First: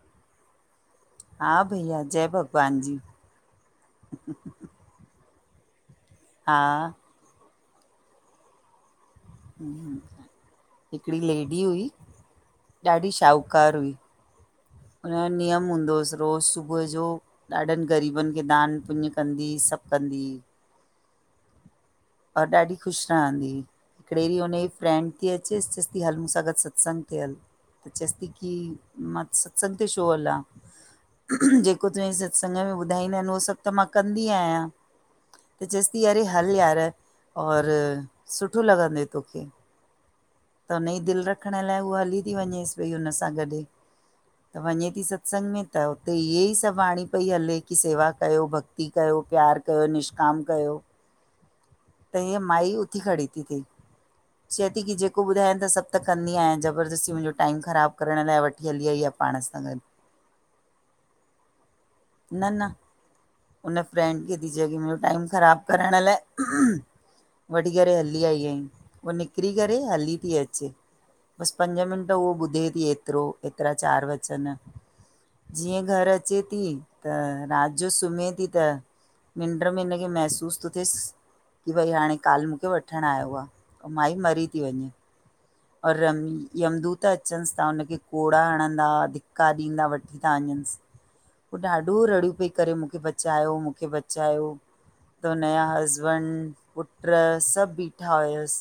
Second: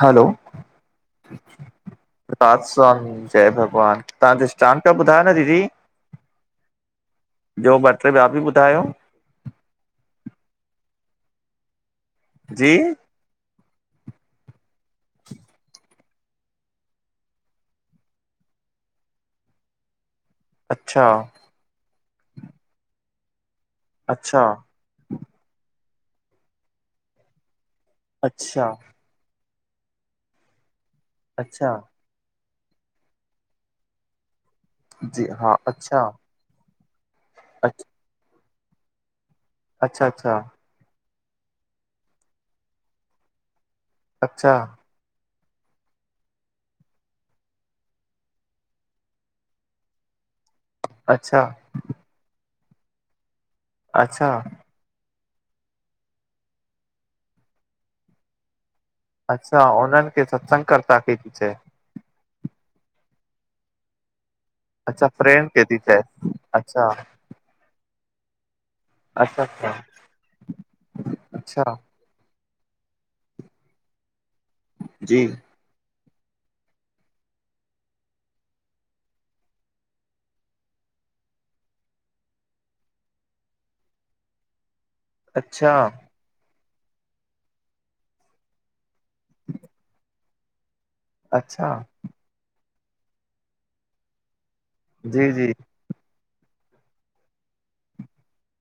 हलो, हा भईया जय राधा भॻवान जी स्वामी जय भगवान, तव्हांजो दृष्टांत पिया ॿुधायो न, दीदी। हा। बियो बे, त बिया बि बुधायो। हिकड़ी लेडी हुई, जी ढाढी शाऊ, कारू हुई, हुन जो नियम हूंदो हो रोज़ सुबह जो। ढाढनि गरीबनि खे दान पुंन कंदी, सभु कंदी। अच्छा! और ढाढी खुशि रहंदी हुई, हिकिड़े अच्छा डींहुं हुन। फ्रैंड थी अचेसि, चयेसि थी हल मूंसां गडु सत्संग थिए हल, त चयेसि थी की अच्छा मां। सत्संग ते छो हला, अच्छा जेको तूं। संग में बुधाईंदा आहिनि उहो सभु त मां कंदी आहियां, जी हा त चएसि अच्छा थी अरे हल यार। और, अच- सुठो लगंदेई तोखे। अच्छा अच्छा। त हुन जी दिलि रखण लाइ उहा हली थी वञेसि भई हुन सां गडु, अच्छा त वञे थी। सत्संग में त हुते ईं ई सभु वाणी पई हले की सेवा कयो भक्ति कयो प्यारु। त निश्काम कयो। अच्छा। त ईय माई उथी खड़ी ती थे। अच्छा। चए थी की जेको ॿुधायन त सभु त कंनी आहियां, ज़बरदस्ती मुंहिंजो टाइम ख़राबु करण लाइ वठी हली आई आ। अच्छा, उन्हनि खे सत्संग कर्ता खे थी चये? न-न हुन फ्रेंंड खे थी चयें की मुंहिंजो अच्छा टाइम फ्रेंड खे ख़राबु थी करण चए लाये अच्छा वठी करे हली आई आहीं उ अच्छा निकरी अच्छा करे हली थी अचे बसि अच्छा पंज मिंट उहो ॿुधे थी एतिरो, एतिरा चार वचन जी। जीअं घर अचे थी, त राति जो सुम्हे थी त निंड्र में हिनखे महसूस थो थिएसि की भई हाणे काल मूंखे वठणु आयो आहे, त माई मरी थी वञे अच्छा और रमी यम दूत अचनसि था हुनखे कोड़ा हणंदा दा थिंका ॾींदा वठी था वञनिसि ओ अच्छा ॾाढूं रड़ियूं पई करे मूंखे बचायो, मूंखे बचायो जी त जी हुनजां हसबैंड, पुट् सभु ॿीठा हुयसि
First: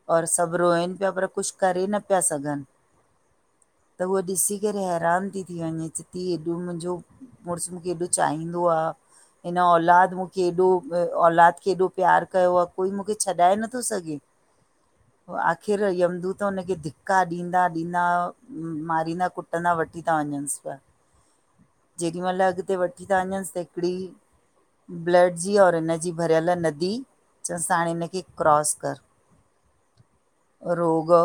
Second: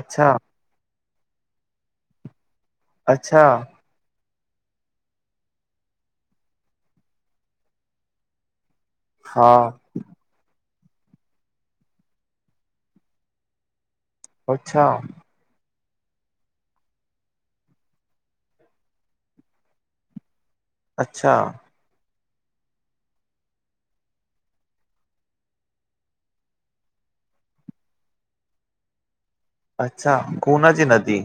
अच्छा और सभु रोइनि पिया पर कुछ करे न पिया सघनि। अच्छा। त उहा ॾिसी करे हैरान थी वञे चयथी एॾो मुंहिंजो मुंरस मूंखे हेॾो चाहींदो आ। हा हिन औलाद मुखे केॾो औलाद केॾो प्यारु कयो आहे। कोई मूंखे छॾाए नथो सघे? अच्छा। आख़िर यमदूत हुनखे धिका ॾींदा ॾींदा मारींदा कुटंदा वठी था वञनिस पिया। अच्छा। जेॾी महिल अॻिते वठी था वञसि त हिकिड़ी ब्लड जी, और हिन जी भरियल नदी चनिसि हाणे हिननखे क्रॉस कर। अच्छा। पूना जी रोग, नदी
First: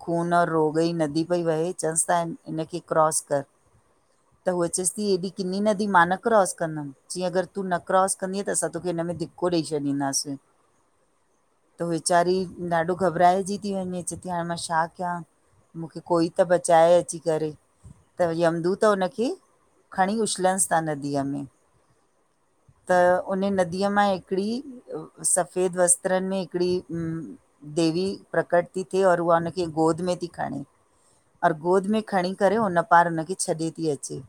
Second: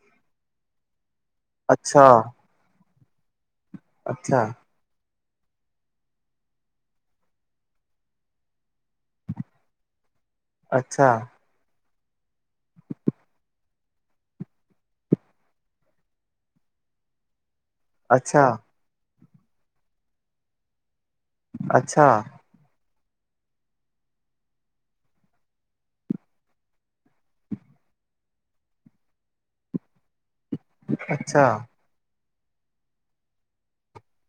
खून रोग ॼी नदी पई वहे चसि अच्छा तं हिनखे क्रॉस कर अच्छा त हुअ अचेसि थी हेॾी किंनी नदी मां न क्रॉस कंदमि जीअं अगरि तूं न क्रॉ कंदीअ त असां तोखे हिन में धीको को ॾेइ छॾींदासीं। अच्छा। त वेचारी ॾाढो घबराइजी थी वञे, चय थी हाणे मां शा कयां मूंखे कोई त बचाए अची करे। त अच्छा यमदूत हुन खे खणी उछलनिस था नदीअ में अच्छा। त उन नदीअ मां हिकिड़ी सफेद वस्त्रनि में हिकिड़ी देवी प्रकट थी थे और उहा हुनखे गोद में थी खणे, अच्छा और गोद में खणी करे उन पार हुन खे छॾे थी अचे,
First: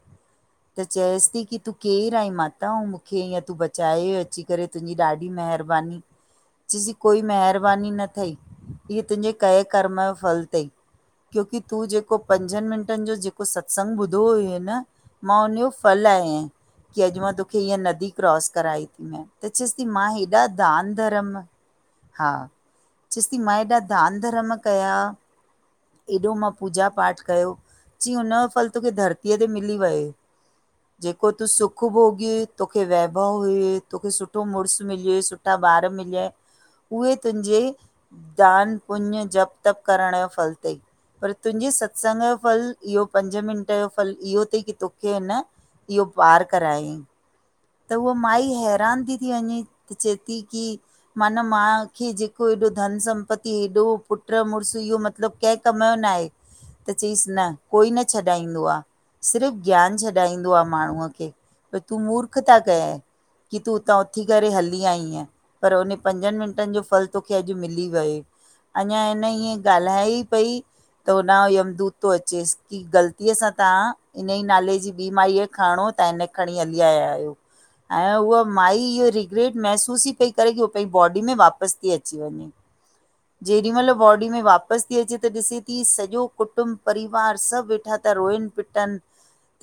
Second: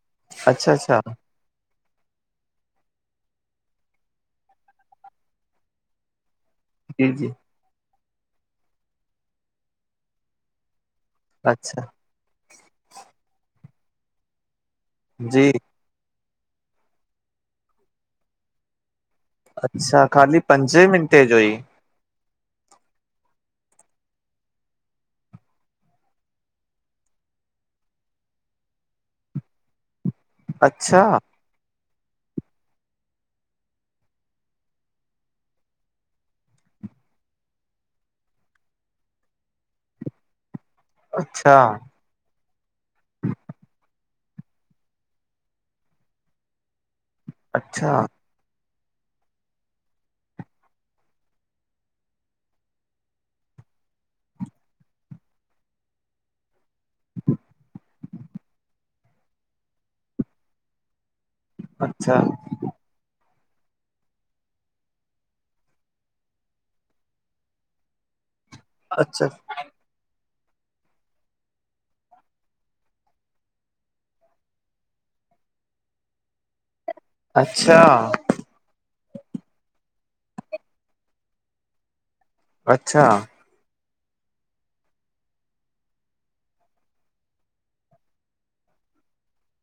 अच्छा त अच्छा चएसि थी की तू केरु आई माता? अउ मूंखे ईअं तूं बचाए अची करे तुंहिंजी ॾाढी महिरबानी। चयसथी जी कोई जी महिरबानी न थई। हीअ तुंहिंजे कए कर्म जो फल तई। क्योकि अच्छा तूं जेको पंजनि मिंटनि जो जेको सत्संग ॿुधो हुई न, मां उ जी हुनजो पल यां की अॼु मां तोखे ईयं नदी क्रॉस कराई। त चयसि ती अच्छा मां ख़ाली हेॾा पंजे दान मिंटे धर्म जो ई हा चेस ती मां एॾा दान धर्म कया? एॾो मां पूजा पाठ कयो चईं हुन जो फल तोखे धरतीअ ते मिली वियो। अच्छा जेको तूं सुख सुख भोॻय तोखे वैभव हुय तोखे सुठो मुड़ुसु मिलय सुठा ॿार मिलिय उहे तुंहिंजे दान पुञं जप तप करण जो फल थई पर अच्छा तुंहिंजी स संग जो फल इहो पंज मिनट जो फल इहो तई की तोखे इन इहो पार करायईं। अच्छा त उह माई हैरान ती थी वञे चै ती की माना मां खे जेको हेॾो धन संपति हेॾो पुट मुड़ुसु इहो मतिलबु कंहिं कम जो न आहे, [inaudible] त चईसि न कोई न छॾाईंदो आ सिर्फ़ु ज्ञान छॾाईंदो आ माण्हूअ खे। त तूं अच्छा मूर्खता कय कि तूं उतां उथी करे हली आईयं। पर उन पंजनि मिंटनि जो फल तोखे अॼु मिली वियो, अञा इन अच्छा ईएंं ॻाल्हाए ई पई त होॾां यमदूत तो अचेसि की ग़लतीअ सां तव्हां इन ई नाले जी ॿी माई खे खरणो हो त हिन खे खणी हली आया आहियो, अच्छा ऐं उअ माई इहो रिग्रेट महसूस ई पई करे की उह पंहिंजी बॉडी में वापसि ती अची वञे। अच्छा। जेॾी महिल बॉडी में वापसि ती अचे त ॾिसे ती सॼो कुटुंब परिवार सभु वेठा ता रोइन पिट टन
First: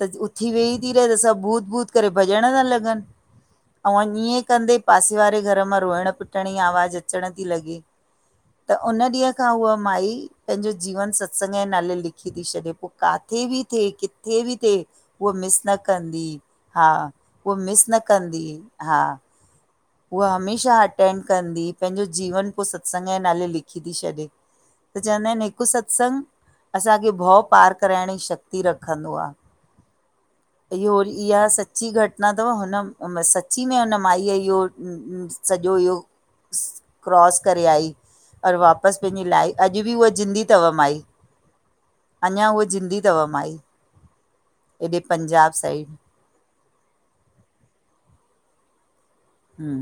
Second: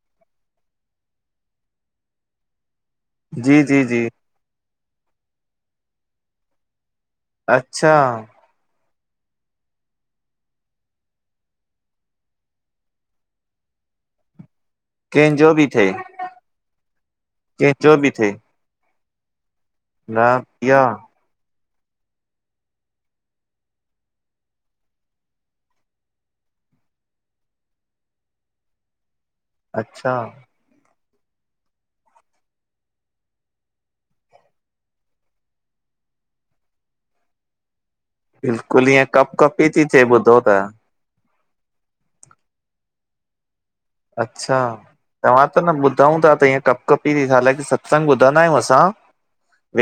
त उथी वेही ती रहे त सभु भूत- भूत करे भ ॾयण ता लॻनि, जी जी जी औं इएं कंदे पासे वारे घर मां रोअण पिटण जी आवाज़ अचण ती लॻे, अच्छा त उन ॾींहं खां उह माई पंहिंजो जीवन सत्संग जे नाले लिखी ती छॾे पो काथे बि थिए किथे बि थिए, उह कंहिंजो मिस बि न थिए कंदी हा उह मिस कंहिंजो न बि थिए कंदी हा। न उहा हमेशह इहा अटेंड कंदी ई पंहिंजो जीवन पो सत्संग जे नाले लिखी ती छॾे। त चवंदा आहिनि हिकु सत्संग असांखे भउ पार कराइण जी शक्ति रखंदो आ। अच्छा। इहो वरी इहा सच्ची घट ना तव, हुन उम सच्ची में हुन माईअ इहो अम्म सॼो इहो क्रॉस करे आई। और बिल्कुलु वापसि ईअं पंहिंजी कप लाइ कपी अॼु थी बि थिए उहा ॿुधो जिंदी त तव माई। अञा उअ जिंदी तव माई। अच्छा, हेॾे तव्हां पंजाब त न साइड ॿुधा हुंदा त ईअं कप कंपी ती हालांकि सत्संग ॿुधंदा आहियूं असां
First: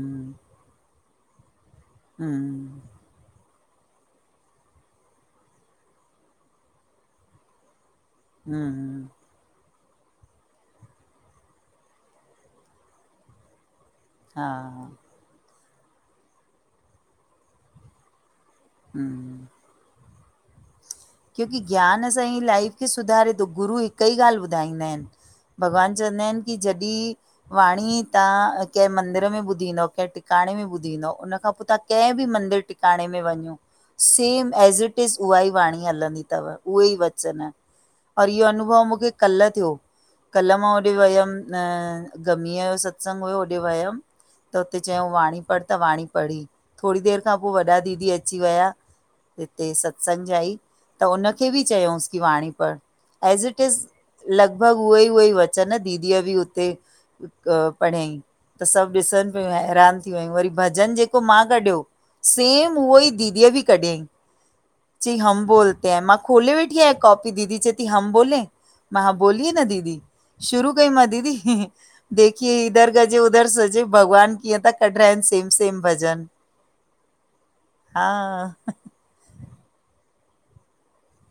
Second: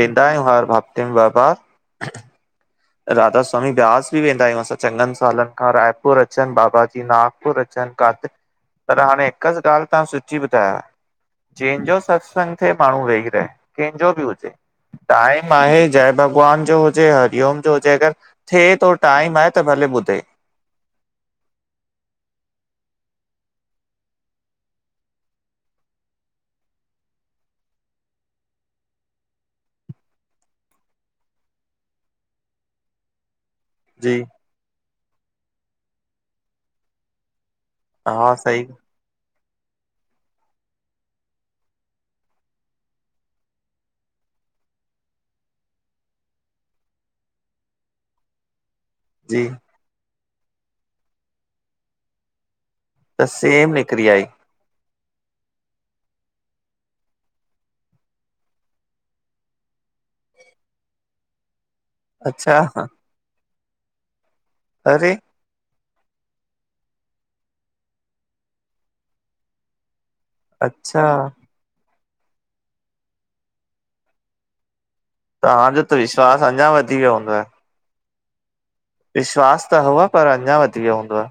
वेंदा आहियूं हर हफ् [unintelligible] हम्म, राधा स्वामी ब्यास बि वेंदा आहियूं असां, चङनि सालनि खां रायपुर अचनि बाबा जी नागपुर अचनि काथे? पर हम्म हाणे हिकु ॻाल्हि तव्हां सची ॿुधायव, जंहिंजो सत्संग थिए माण्हू वेही रहे। कंहिंजो बि हा हुजे टाइम आहे जय भॻवान जो हुजे, हरिओम जो हुजे अगरि थे तो टाइम हम्म आहे त भले ॿुधे। क्योंकि ज्ञान सां ई लाइफ खे सुधारे तो, गुरु हिक ई ॻाल्हि ॿुधाईंदा आहिनि। भॻवान चवंदा आहिनि कि जॾहिं वाणी तव्हां कंहिं मंदिर में ॿुधी ईंदव कंहिं टिकाणे में ॿुधी ईंदव, उन खां पोइ तव्हां कंहिं बि मंदिर टि काणे में वञो जी सेम ऐज इट इज़ उहा ई वाणी हलंदी तव, उहो ई वचन और हा इहो सही अनुभव मूंखे कल्ह थियो कल मां होॾे वयमि न गमीअ जो सत्संग हुयो होॾे वयमि त हुते चयाऊं वाणी पढ़ त वाणी पढ़ी। थोरी देरि खां पोइ वॾा दीदी अची विया जी हिते सत्संग जा ई, त उन खे बि चयाऊंसि कि वाणी पढ़। त ऐज इट सेम इज़ निकिरी आई लॻभॻि उहो ई -उहो ई वचन दीदीअ बि हुते पढ़ियईं त सभु ॾिसनि पयूं, ऐं हैरान थी वयूं वरी भजन जेको मां कढियो अच्छा सेम उहो ई दीदीअ बि कढियईं, अरे चयईं हम बोल ते मां खोले वेठी आहियां कॉपी दीदी चए थी हम बोलें! मां हा बोलीये न दीदी शुरू कई मां अच्छा दीदी हीं -ही, देखिए इधर का जो उधर सजे भॻवान कीअं त क कढराइन सेम- सेम तव्हांजो त भॼन विश्वास अञा वधी वियो हूंदव। हा विश्वास त हुअव पर अञा वधी वियो हूंदव।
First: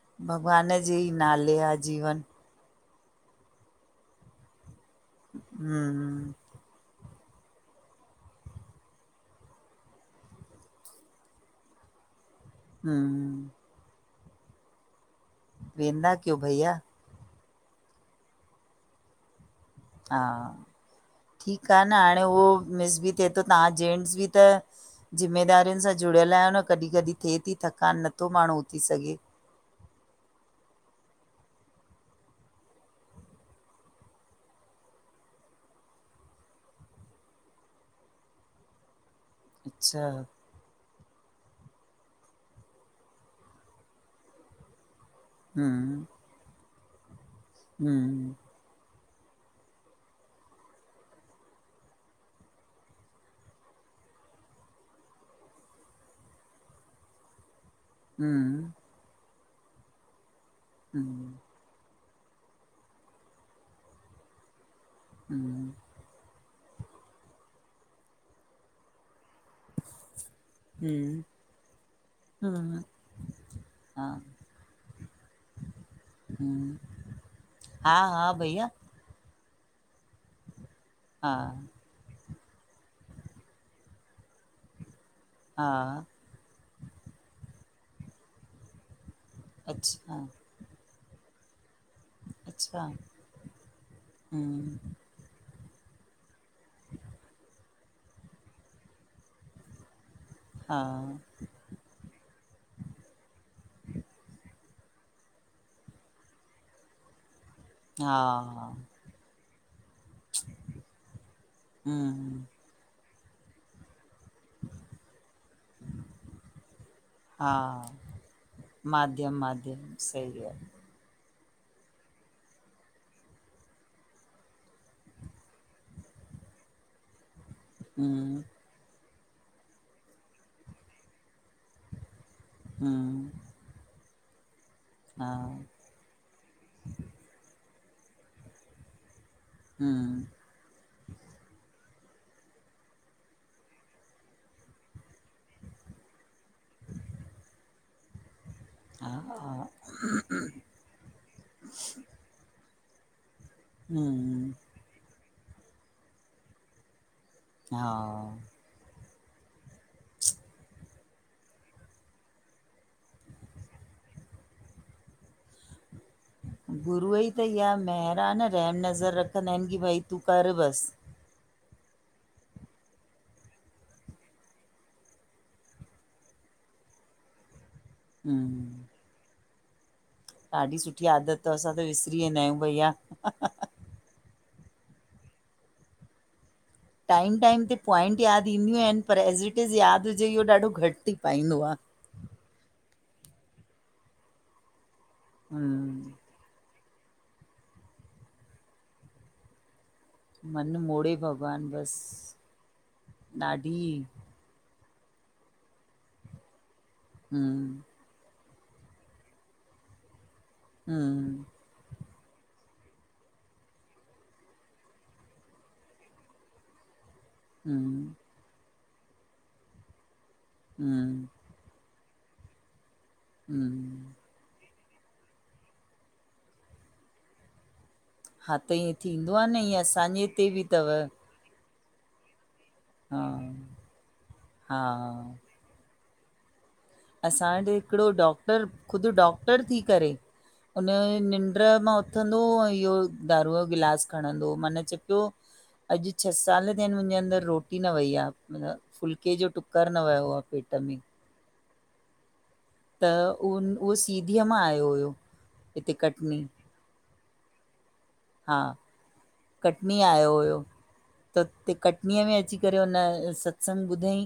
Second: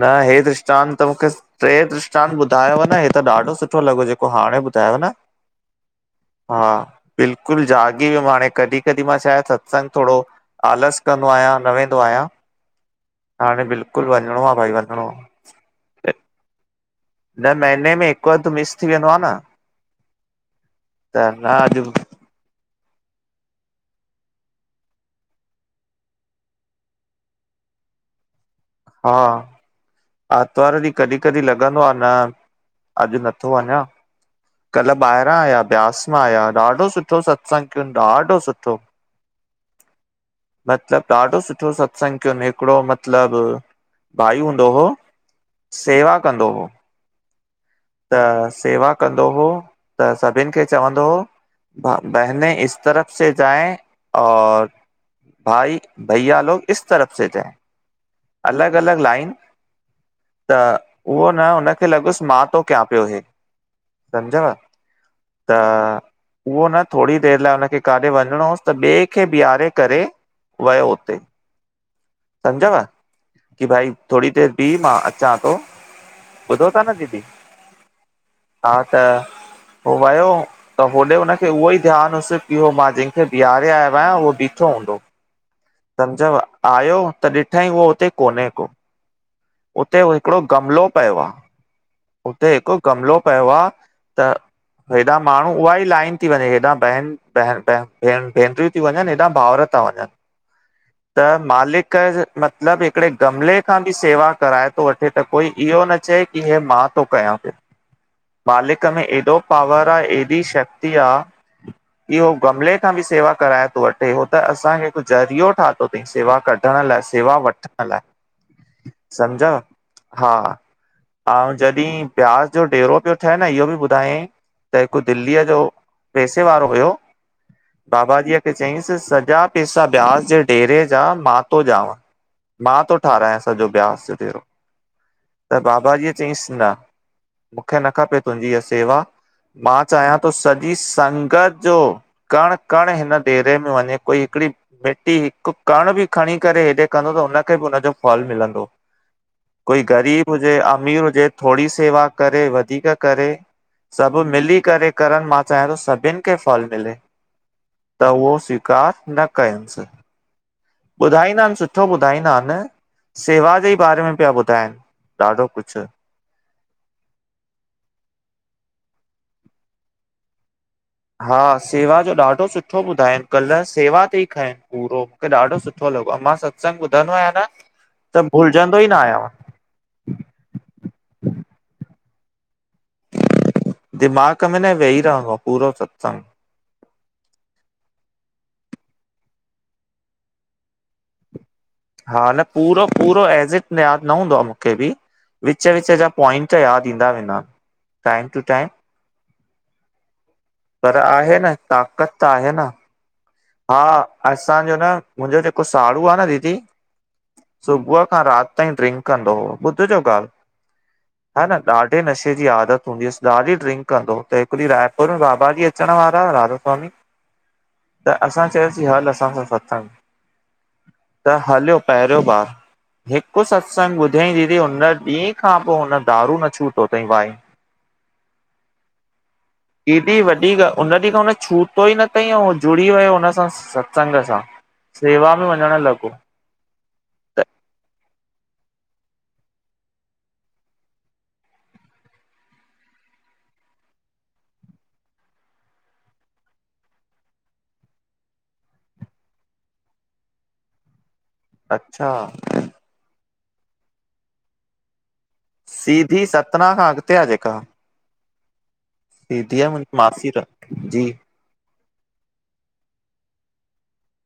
न हे त भॻवान दृष्टानत जे त ई मूंखे नाले टे आहे जीवन दृष्टानत ॿुध ॿुधायव न हे त ॾाढो सुठो लॻो जेको हाणे ॿुधायव न हम्म ह हा बिल्कुल जाॻी वियुमि हाणे कॾहिं -कॾहिं मां छा आहे सत्संग थोरो आलस कंदो आहियां न वेंदो आहियां, हम्म हाणे बिल्कुल वञिणो आ भाई वञिणो आ। वेंदा कयो भैया न महीने में हिकु अध मिस थी वेंदो आ न हा त ठीकु अॼु आहे न हाणे उहो मिस बि थिए थो तव्हां जेंट्स बि त ज़िम्मेदारियुनि सां जुड़ियल आहियो न कॾहिं- कॾहिं थिए थी थकान नथो माण्हू उथी सघे आरतवारु ॾींहुं कॾहिं -कॾहिं लॻंदो आ न, अॼु नथो वञा कल्ह ॿाहिरां आया ब्यास मां आहियां, ॾाढो सुठो सत्संग कयन, ॾाढो सुठो। अच्छा मतिलबु ॾाढो सुठो सत्संगु कयोन हिकिड़ो मतिलबु, भाई हूंदो हुओ सेवा कंदो हो हुं त सेवा कंदो हो त सभिनि खे चवंदो हो बहने इस तरफ़ से जाऐ, और भाई भइया लोग इस तरफ़ से जाए। हम्म अलॻि अलॻि लाइन त उहो हम्म न हुनखे लॻुसि मां थो कयां पियो हे! समुझव त उहो न थोड़ी देरि लाइ हुनखे काॾे वञिणो होसि त ॿिए ॿे खे बिहारे करे वयो हुते हम्म हम्म समुझव, हम्म कि भाई हा थोरी देरि बिह मां अचां तो ॿुधो हम्म ता न दीदी हा हा भईया हा त, पोइ वयो त होॾे हा हुनखे उहो ई ध्यान हुुसि की हो मां जंहिंखे बीहारे आयो आहियां उहो बीठो हूंदो हा समुझव आयो त ॾिठईं उहो हुते कोन्हे को उते अच्छा हिकिड़ो गमलो पियो आ उते हिकु अच्छा गमलो पियो आ, त हम्म हेॾा त माण्हू उहा ई लाइन थी वञे हेॾा बहन ब भे भेनरियूं थी वञनि हेॾा भाउर था वञनि हा त मालिक मतिलब हिकिड़े गमले खां बि सेवा कराए थो वठे त कोई इहो न चए की ही मां थो कयां पयो हा मालिक में एॾो पावर आह, एॾी शक्ति आ कि हो हम्म गमले खां बि सेवा कराए थो वठे त उहो त असांखे हिकु ज़रियो ठातो तईं सेवा कढण लाइ, सेवा वठण हा लाइ माध्यम सम्झव? माध्यम, हा, सही आहे ऐं जॾहिं ब्यास जो डेरो पियो ठहे न इहो बि ॿुधाई त हिकु दिल्लीअ जो पैसे वारो हुयो बाबाजीअ हम्म खे चयईंसि सॼा पेसा ब्यास जे डेरे जा मा मां थो ॾियांव, मां थो हम्म ठाहिरायां सॼो ब्यास जो डेरो हा त बाबा जीअ चईंसि न मूंखे न खपे तुंहिंजी इहा सेवा मां चाहियां हम्म थो सॼी संगत जो कण कण हिन डेरे में वञे कोई हिकिड़ी मिटी हिकु कण बि खणी करे हेॾे कंदो त उ हुनखे बि हुनजो फलु मिलंदो हा कोई ग़रीब [unintelligible] हुजे अमीर हुजे थोड़ी सेवा करे वधीक करे सभु हम्म मिली करे करन, मां चाहियां थो सभिनि खे फल मिले, हा त उहो स्वीकार न कंयंसि स ॿुधाईंदा आहिनि सुठो ॿुधाईंदा आहिनि सेवा जे ई बारे में पिया ॿुधाइनि ॾाढो कुछु ह [inaudible] गुरूअ जी त इहा महिर न रहम नज़र रखंदा आहिनि की भई तूं कर बसि हा सेवा जो ॾाढो सुठो ॿुधाइनि कल्ह सेवा ते ई खइनि पूरो मूंखे ॾाढो सुठो लॻो आहिं मां सत्संग ॿुधंदो आहियां न [inaudible] त भुलजंदो ई न आहियां ॾाढी सुठी आदत अथ असां त विसरी वेंदा आहियूं भईया दिमाग़ में न वेहईी रहंदो आहे पूरो सत्संग टाइम टाइम ते पॉइंट यादि ईंदियूं आहिनि पर एज़ इट इज़ यादि हुजे इहो ॾाढो घटि थी पाईंदो आ हा न पूरो पूरो एज़िट यादि न हूंदो आहे मूंखे बि विच विच जा हम्म पॉइंट त यादि ईंदा वेंदा टाइम टू टाइम मनु पर मोड़े आहे न भॻवानु ताक़त त बसि आहे न। हा ॾाढी असांजो न मुंहिंजो जेको साड़ू आहे न दीदी सुबुह हम्म सुबह खां राति ताईं ड्रिंक कंदो हु ॿुध जो ॻाल्हि हा हम न ॾाढे नशे जी आदत हूंदी हुअसि ॾाढी ड्रिंक कंदो त हिकु ॾींहुं रायपुर में बाबा जी अचण वारा राधा स्वामी त हम्म असां चयोसीं हल असां सां सत्संग। हम त हलियो पहिरियों बार हिकु सत्संग हम्म ॿुधो धईं दीदी हुन ॾींहं खां पोइ हुन दारू न छूटो थईं वाईन। हा त ईअं थींदो आहे न ईं एॾी वॾी गाल् उन ॾींहुं खां उन छूट टोइ न थई ऐं उहो जुड़ी वियो हा हुन सां सत्संग सां हा सेवा में वञणु लॻो। त असां ॾे हिकिड़ो डॉक्टर ख़ुदि डॉक्टर थी करे उन निंड्रमां उथंदो ऐं इहो दारूअ जो गिलास खणंदो माना चए पियो अॼ छह साल थिया आहिन मुंजे अंदरि रोटी न वई आ मना फुल्के जो टुकुर न वयो आ पेट में अच्छा त उन उहो सीधीअ मां आयो हुयो। हिते सीधी कटनी सतना खां अॻते आ जेका? हा। सीधी मुंजी कटनी मासी आयो र हुयो जी। त उते कटनीअ में अची करे हुन सत्संग ॿुधईं।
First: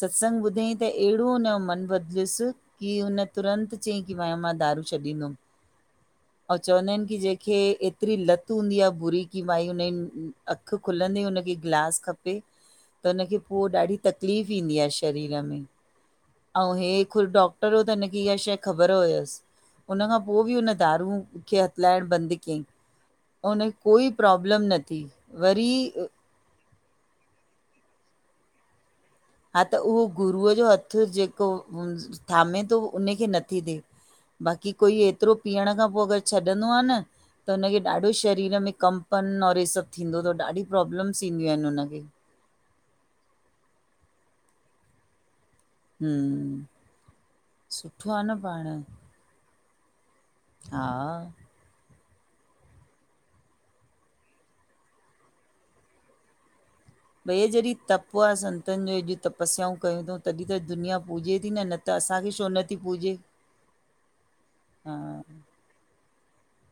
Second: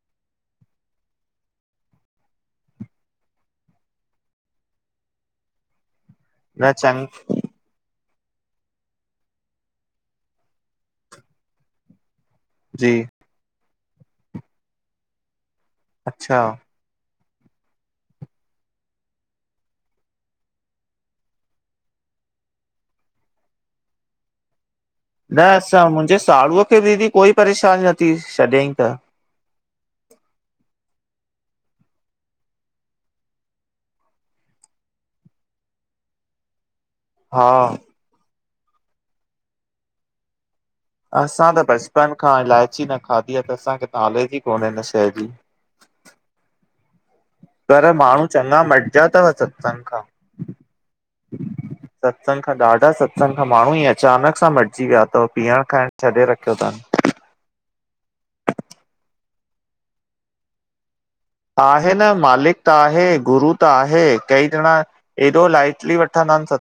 सत्संग ॿुधईं त अहिड़ो उन जो मन बदलस कि हुन तुरंत चयईं की मां मां दारू छॾींदुम। अऊं न चवंदा आहिन कि चंग जंहिंखे एतरी लत हूंदी आ बुरी कि भाई हुनजी अख खुलंदे हुन खे गिलास खपे। त जी। हुनखे पो ॾाढी तकलीफ़ थींदी आहे शरीर में। अच्छा अऊं हे ख़ुद डॉक्टर हो त हिनखे इहा शइ ख़बर हुयस। उन खां पो बि हुन दारू खे हथलाइण बंद कयईं ऐं हुनखे कोई प्रॉब्लम न थी। न वरी असां मुंजे साड़ूअ खे दीदी कोई परेशानी न थी शॾियाईंं त हा त उहो गुरूअ जो हथ जेको थामे थो उन खे नथी थे बाक़ी कोई एतरो पीअण खां पो अगर छॾंदो आ न हा त हुनखे ॾाढो शरीर में कंपन और इ सभ थींदो थव ॾाढी प्रॉब्लम्स असां ईंदियूं त आहिन हुनखे। बचपन खां इलायची न खाधी आ त असांखे नोलेज ई कोन्हे हिन शइ जी हमम् पर माण्हू चङा मटजया थव सत्संग खां। हा सत्संग खां ॾाढा सत्संग खां माण्हू ई अचानक सां मटजी विया थव पीअण खाइण छॾे रखियो थनि। भईया जॾहिं तप आहे संतन जो हेॾियूं तपस्याऊं कयूं अथऊं तॾहिं त दुनिया पूॼे थी त आहे न असांखे छो मालिक त नथी आहे पूॼे गुरू त आहे कई ॼणा हा एॾो लाइटली वठंदा आहिन सत